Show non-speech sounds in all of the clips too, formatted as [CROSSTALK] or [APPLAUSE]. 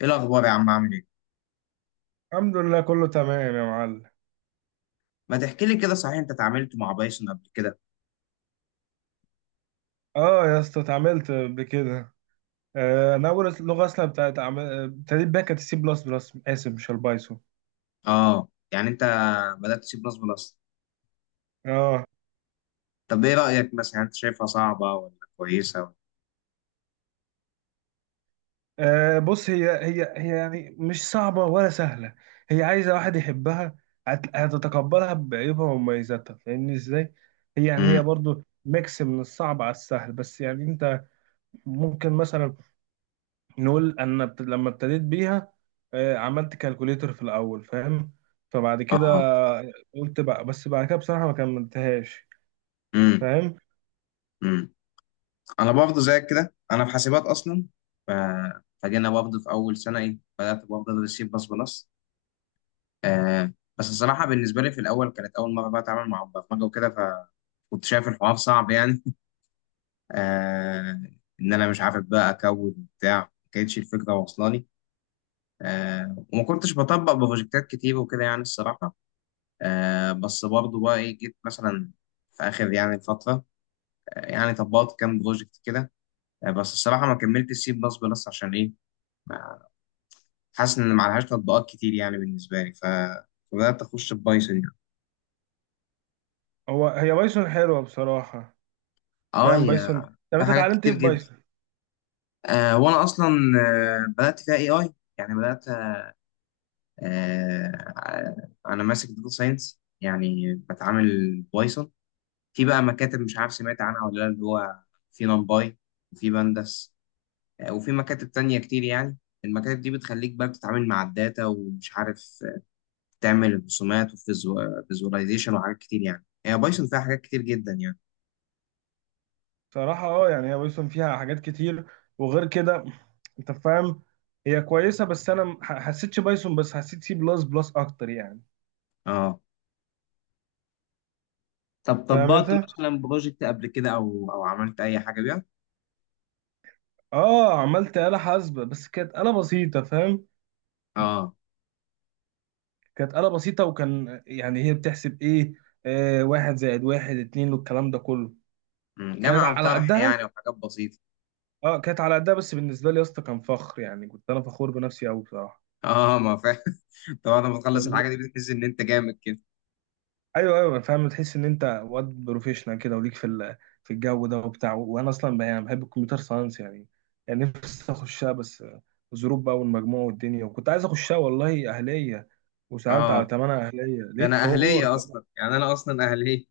ايه الاخبار يا عم؟ عامل ايه؟ الحمد لله كله تمام يا معلم. ما تحكي لي كده، صحيح انت اتعاملت مع بايثون قبل كده؟ اه، يا اسطى اتعاملت بكده. انا اول لغه اصلا بتاعت ابتديت بيها كانت السي بلس بلس، اسف مش البايثون. اه يعني انت بدات تسيب نصب الاصل. اه. طب ايه رايك مثلا، انت شايفها صعبه ولا كويسه ولا؟ بص، هي يعني مش صعبه ولا سهله. هي عايزه واحد يحبها، هتتقبلها بعيوبها ومميزاتها، فاهمني ازاي؟ هي يعني هي امم برضو ميكس من الصعب على السهل، بس يعني انت ممكن مثلا نقول، انا لما ابتديت بيها عملت كالكوليتر في الاول، فاهم؟ فبعد كده اه. قلت بقى، بس بعد كده بصراحه ما كملتهاش. امم. فاهم. امم. انا برضه زيك كده، انا في حاسبات اصلا. ف... فجينا برضه في اول سنه، ايه، بدات برضه ادرس سي بلس بلس. آه، بس الصراحه بالنسبه لي في الاول كانت اول مره بقى اتعامل مع برمجه وكده، فكنت شايف الحوار صعب يعني. [LAUGHS] آه، ان انا مش عارف بقى اكود وبتاع، ما كانتش الفكره واصله لي. آه، وما كنتش بطبق بروجكتات كتير وكده يعني الصراحة. آه بس برضه بقى إيه، جيت مثلا في آخر يعني فترة، آه، يعني طبقت كام بروجكت كده. آه بس الصراحة ما كملتش سي بلس بلس عشان إيه؟ ما- حاسس إن معلهاش تطبيقات كتير يعني بالنسبة لي. فبدأت أخش في بايثون يعني. هو هي بايثون حلوه بصراحه. آه، فاهم بايثون؟ يا طب في انت حاجات اتعلمت ايه كتير في جدا. بايثون؟ آه وأنا أصلا، آه بدأت فيها إي آي يعني، بدأت آه. آه، أنا ماسك داتا ساينس يعني بتعامل بايثون. في بقى مكاتب مش عارف سمعت عنها ولا لا، اللي هو في نمباي وفي بندس، آه، وفي مكاتب تانية كتير يعني. المكاتب دي بتخليك بقى بتتعامل مع الداتا ومش عارف آه، تعمل رسومات وفيزواليزيشن وحاجات كتير. يعني هي بايثون فيها حاجات كتير جدا يعني. بصراحه، يعني هي بايثون فيها حاجات كتير، وغير كده انت فاهم، هي كويسه، بس انا ما حسيتش بايثون، بس حسيت سي بلس بلس اكتر يعني. اه. طب فاهم طبقت انت؟ مثلا بروجكت قبل كده، او عملت اي حاجه بيها؟ اه، عملت آلة حاسبة بس كانت آلة بسيطة، فاهم؟ اه. كانت آلة بسيطة، وكان يعني هي بتحسب ايه؟ واحد زائد واحد اتنين والكلام ده كله، مم، كانت جمع على وطرح قدها. يعني وحاجات بسيطه. اه، كانت على قدها، بس بالنسبة لي يا اسطى كان فخر، يعني كنت انا فخور بنفسي قوي بصراحة. اه ما فاهم. [LAUGHS] طبعا لما تخلص [LAUGHS] ف- الحاجه دي بتحس ان انت جامد كده. ايوه ايوه، فاهم، تحس ان انت واد بروفيشنال كده، وليك في في الجو ده وبتاع، وانا اصلا بقى يعني بحب الكمبيوتر ساينس يعني، يعني نفسي اخشها، بس الظروف بقى والمجموع والدنيا، وكنت عايز اخشها والله اهلية، وسألت على اه، تمنها اهلية ده لقيت انا حوار. اهليه اصلا، يعني انا اصلا اهليه.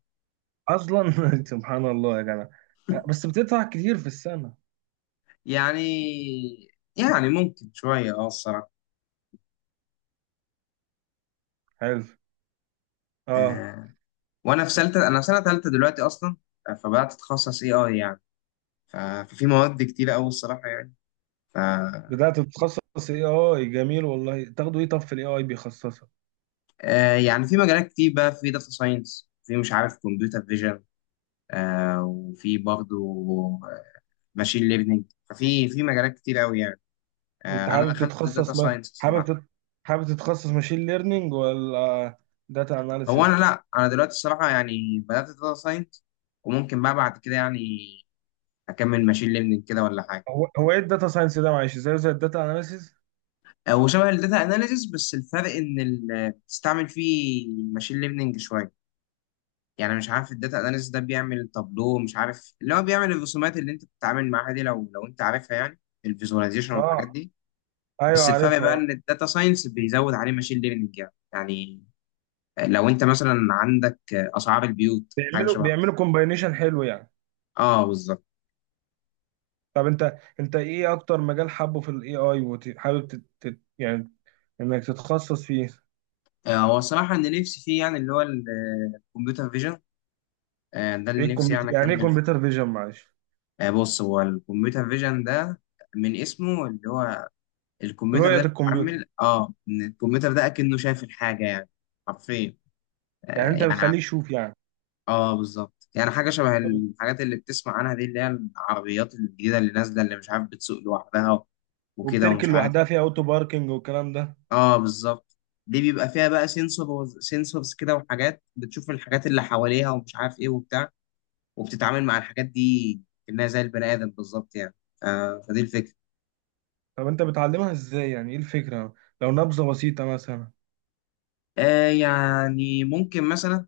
اصلا [LAUGHS] سبحان الله يا جدع. بس بتدفع كتير في السنه. يعني، يعني ممكن شوية اه الصراحة. حلو. اه. آه، وانا في سلتة، انا في سنة تالتة دلوقتي اصلا. آه، فبدأت اتخصص اي اي يعني. ف- ففي مواد كتيرة اوي الصراحة يعني. ف، بدات تتخصص اي اي، جميل والله، تاخده ايه؟ طب في الاي اي بيخصصك آه يعني في مجالات كتير بقى، في داتا ساينس، في مش عارف كمبيوتر فيجن، آه وفي برضه ماشين ليرنينج. في مجالات كتير اوي يعني. آه انت، انا حابب دخلت داتا تتخصص، ما ساينس حابب الصراحة. تت... حابب تتخصص ماشين ليرنينج ولا داتا هو اناليسيس؟ انا لا، انا دلوقتي الصراحة يعني بدأت داتا ساينس، وممكن بقى بعد كده يعني اكمل ماشين ليرنينج كده ولا حاجة. هو ايه الداتا ساينس ده معلش، زي الداتا اناليسيس؟ آه، وشبه الداتا اناليسيس، بس الفرق ان بتستعمل فيه ماشين ليرنينج شويه يعني. مش عارف الداتا اناليسيس ده بيعمل تابلو، مش عارف، اللي هو بيعمل الرسومات اللي انت بتتعامل معاها دي، لو انت عارفها يعني. الفيزواليزيشن اه والحاجات دي. ايوه بس الفرق بقى عارفها. ان الداتا ساينس بيزود عليه ماشين ليرنينج يعني. يعني لو انت مثلا عندك آه، اسعار البيوت حاجه بيعملوا شبه كده. بيعملوا كومباينيشن حلو يعني. اه بالظبط. طب انت، ايه اكتر مجال حابه في الاي اي، وحابب يعني انك تتخصص فيه؟ آه، هو الصراحه ان نفسي فيه، يعني اللي هو الكمبيوتر فيجن، ده ايه اللي نفسي الكمبيوتر يعني يعني؟ ايه اكمل. كمبيوتر فيجن معلش؟ آه، بص هو الكمبيوتر فيجن ده من اسمه، اللي هو الكمبيوتر رؤية ده الكمبيوتر، بيتعامل اه، ان الكمبيوتر ده اكنه شايف الحاجه يعني. حرفيا. يعني آه انت يعني ع- بتخليه يشوف يعني. اه بالظبط، يعني حاجه شبه طب، الحاجات اللي بتسمع عنها دي، اللي هي العربيات الجديده اللي نازله، اللي مش عارف بتسوق لوحدها وكده وبتركن ومش عارف. لوحدها فيها اوتو باركنج والكلام ده؟ اه بالظبط. دي بيبقى فيها بقى سنسور، سنسورز كده، وحاجات بتشوف الحاجات اللي حواليها ومش عارف ايه وبتاع، وبتتعامل مع الحاجات دي كأنها زي البني ادم بالظبط يعني. آه فدي الفكره. طب انت بتعلمها ازاي؟ يعني ايه الفكرة، لو نبذة بسيطة مثلا؟ آه يعني ممكن مثلا،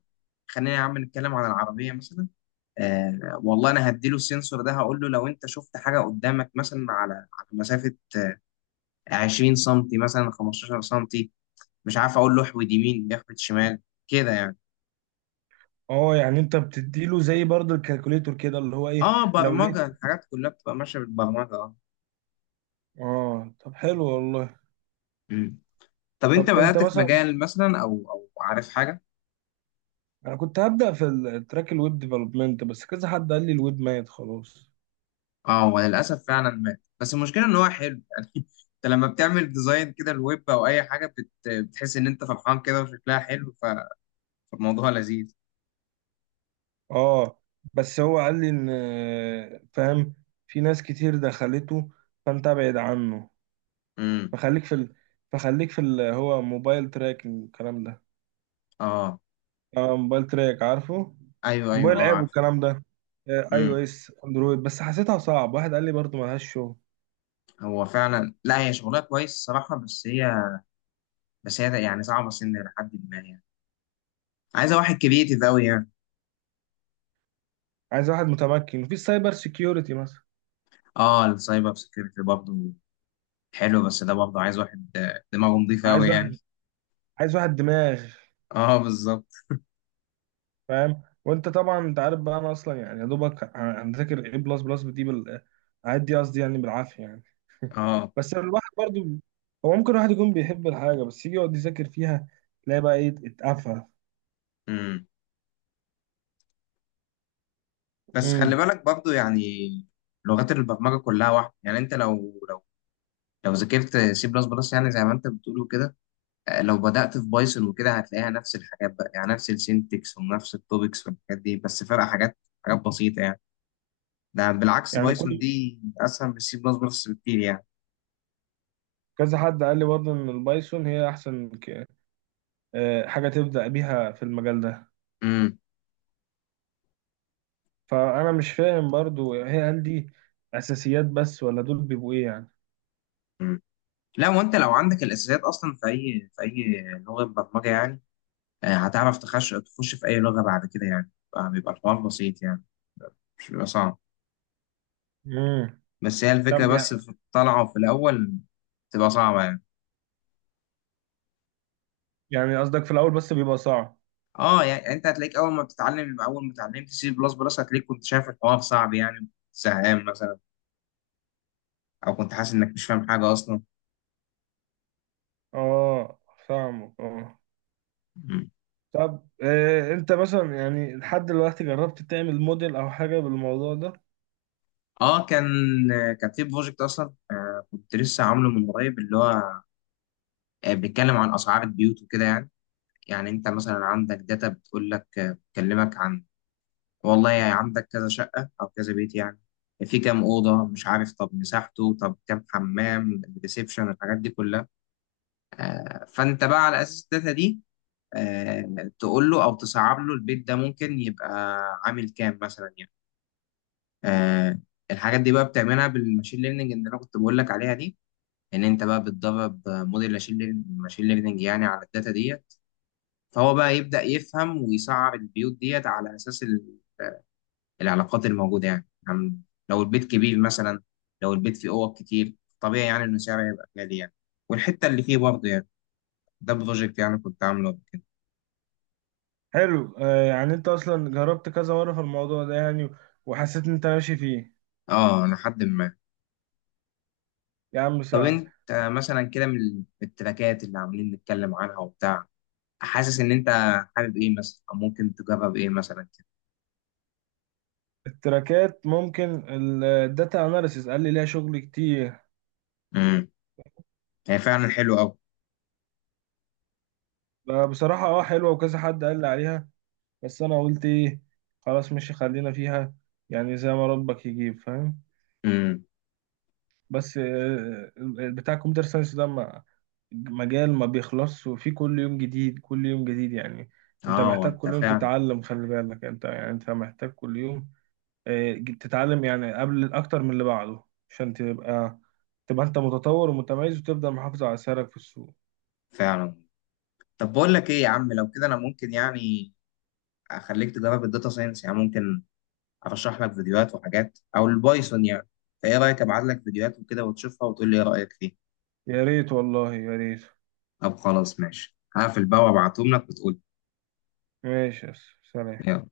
خلينا يا عم نتكلم عن العربية مثلا. آه والله أنا هديله السنسور ده، هقول له لو أنت شفت حاجة قدامك مثلا على مسافة 20 سنتي مثلا، 15 سنتي، مش عارف، أقول له احود يمين، يحود شمال كده يعني. اه يعني انت بتديله زي برضه الكالكوليتور كده، اللي هو ايه، آه، لو لقيت، برمجة الحاجات كلها بتبقى ماشية بالبرمجة. آه. اه. طب حلو والله. مم. طب أنت طب انت بدأت في مثلا، مجال مثلا، أو عارف حاجة؟ انا كنت هبدأ في التراك الويب ديفلوبمنت، بس كذا حد قال لي الويب ميت خلاص. اه هو للاسف فعلا مات، بس المشكله ان هو حلو يعني. [LAUGHS] انت لما بتعمل ديزاين كده الويب او اي حاجه بتحس ان انت فرحان كده وشكلها حلو. فالموضوع لذيذ. اه، بس هو قال لي ان فاهم، في ناس كتير دخلته، فانت ابعد عنه، امم. فخليك في ال... فخليك في اللي هو موبايل تراكنج والكلام ده. اه. اه موبايل تراك، عارفه؟ ايوه ايوه، موبايل اه اب عارف. والكلام ده، اي او امم. اس اندرويد، بس حسيتها صعب، واحد قال لي برضه ملهاش شغل. هو فعلا لا، هي شغلها كويس الصراحه، بس هي، بس هي يعني صعبه سن لحد ما يعني، عايزه واحد كريتيف قوي يعني. عايز واحد متمكن، وفي السايبر سيكيورتي مثلا، اه السايبر سكيورتي برضه حلو، بس ده برضه عايز واحد آه، دماغه نظيفه عايز قوي يعني. واحد عايز واحد دماغ، اه بالظبط. فاهم؟ وانت طبعا انت عارف بقى، انا اصلا يعني يا دوبك انا ذاكر ايه بلس بلس دي بال عاد دي قصدي يعني بالعافيه يعني [LAUGHS] اه. بس الواحد برضه، هو ممكن الواحد يكون بيحب الحاجه، بس يجي يقعد يذاكر فيها تلاقي بقى ايه، اتقفل. امم. بس خلي بالك برضو يعني، لغات البرمجه كلها واحده يعني. انت لو لو ذاكرت سي بلس بلس، يعني زي ما انت بتقول وكده، آه، لو بدأت في بايثون وكده هتلاقيها نفس الحاجات بقى يعني، نفس السينتكس ونفس التوبكس والحاجات دي، بس فرق حاجات، حاجات بسيطه يعني. ده بالعكس يعني بايثون كل دي اسهل من سي بلس بلس بكتير يعني. كذا حد قال لي برضه ان البايثون هي احسن ك... آه، حاجه تبدا بيها في المجال ده، امم. فانا مش فاهم برضه هي، هل دي اساسيات بس ولا دول بيبقوا ايه يعني؟ أمم. لا وانت لو عندك الاساسيات اصلا في اي، في اي لغه برمجه يعني، آه، هتعرف تخش، تخش في اي لغه بعد كده يعني. آه، بيبقى الحوار بسيط يعني، مش بيبقى صعب. امم. بس هي الفكرة طب بس في الطلعة في الأول تبقى صعبة يعني. يعني قصدك في الاول بس بيبقى صعب؟ اه يعني انت هتلاقيك اول ما بتتعلم، اول ما اتعلمت سي بلس بلس هتلاقيك كنت شايف الحوار صعب يعني، زهقان مثلا، او كنت حاسس انك مش فاهم حاجة اصلا. اه، فاهمك، اه. مم. طب، انت مثلا يعني لحد دلوقتي جربت تعمل موديل او حاجه بالموضوع ده؟ اه كان، كان في بروجكت اصلا آه، كنت لسه عامله من قريب، اللي هو آه بيتكلم عن اسعار البيوت وكده يعني. يعني انت مثلا عندك داتا بتقول لك آه، بتكلمك عن، والله يعني عندك كذا شقة أو كذا بيت يعني، في كام أوضة، مش عارف، طب مساحته، طب كام حمام، ريسبشن، الحاجات دي كلها. آه، فأنت بقى على أساس الداتا دي، آه، تقول له أو تصعب له البيت ده ممكن يبقى عامل كام مثلا يعني. آه، الحاجات دي بقى بتعملها بالماشين ليرنينج اللي أنا كنت بقول لك عليها دي. إن أنت بقى بتدرب آه، موديل ماشين ليرنينج، ماشين ليرنينج يعني، على الداتا ديت. فهو بقى يبدأ يفهم ويصعب البيوت ديت على أساس العلاقات الموجودة يعني. لو البيت كبير مثلا، لو البيت فيه أوض كتير، طبيعي يعني إنه سعره يبقى غالي يعني، والحتة اللي فيه برضه يعني. ده بروجكت يعني كنت عامله قبل كده. حلو، يعني انت اصلا جربت كذا مره في الموضوع ده يعني، وحسيت ان انت ماشي فيه، اه لحد ما. يا عم طب سهل. انت مثلا كده من من التراكات اللي عاملين نتكلم عنها وبتاع، حاسس ان انت حابب ايه مثلا، او ممكن تجرب ايه مثلا كده؟ التراكات ممكن، الداتا اناليسيس قال لي ليها شغل كتير. امم. هي فعلا حلو قوي. بصراحة، حلوة، وكذا حد قال لي عليها، بس انا قلت ايه، خلاص، مش خلينا فيها، يعني زي ما ربك يجيب، فاهم. امم. بس بتاع الكمبيوتر ساينس ده مجال ما بيخلصش، وفيه كل يوم جديد، كل يوم جديد يعني. انت اه. محتاج وانت كل يوم فعلا، تتعلم، خلي بالك انت، يعني انت محتاج كل يوم تتعلم، يعني قبل اكتر من اللي بعده، عشان تبقى انت متطور ومتميز، وتفضل محافظ على سعرك في السوق. فعلا. طب بقول لك ايه يا عم، لو كده انا ممكن يعني اخليك تجرب الداتا ساينس يعني، ممكن ارشح لك فيديوهات وحاجات، او البايثون يعني. فايه رايك ابعت لك فيديوهات وكده وتشوفها وتقول لي ايه رايك فيها؟ يا ريت والله، يا ريت. طب خلاص ماشي، هقفل بقى وابعتهم لك وتقول لي. ماشي يا أسطى. سلام. يلا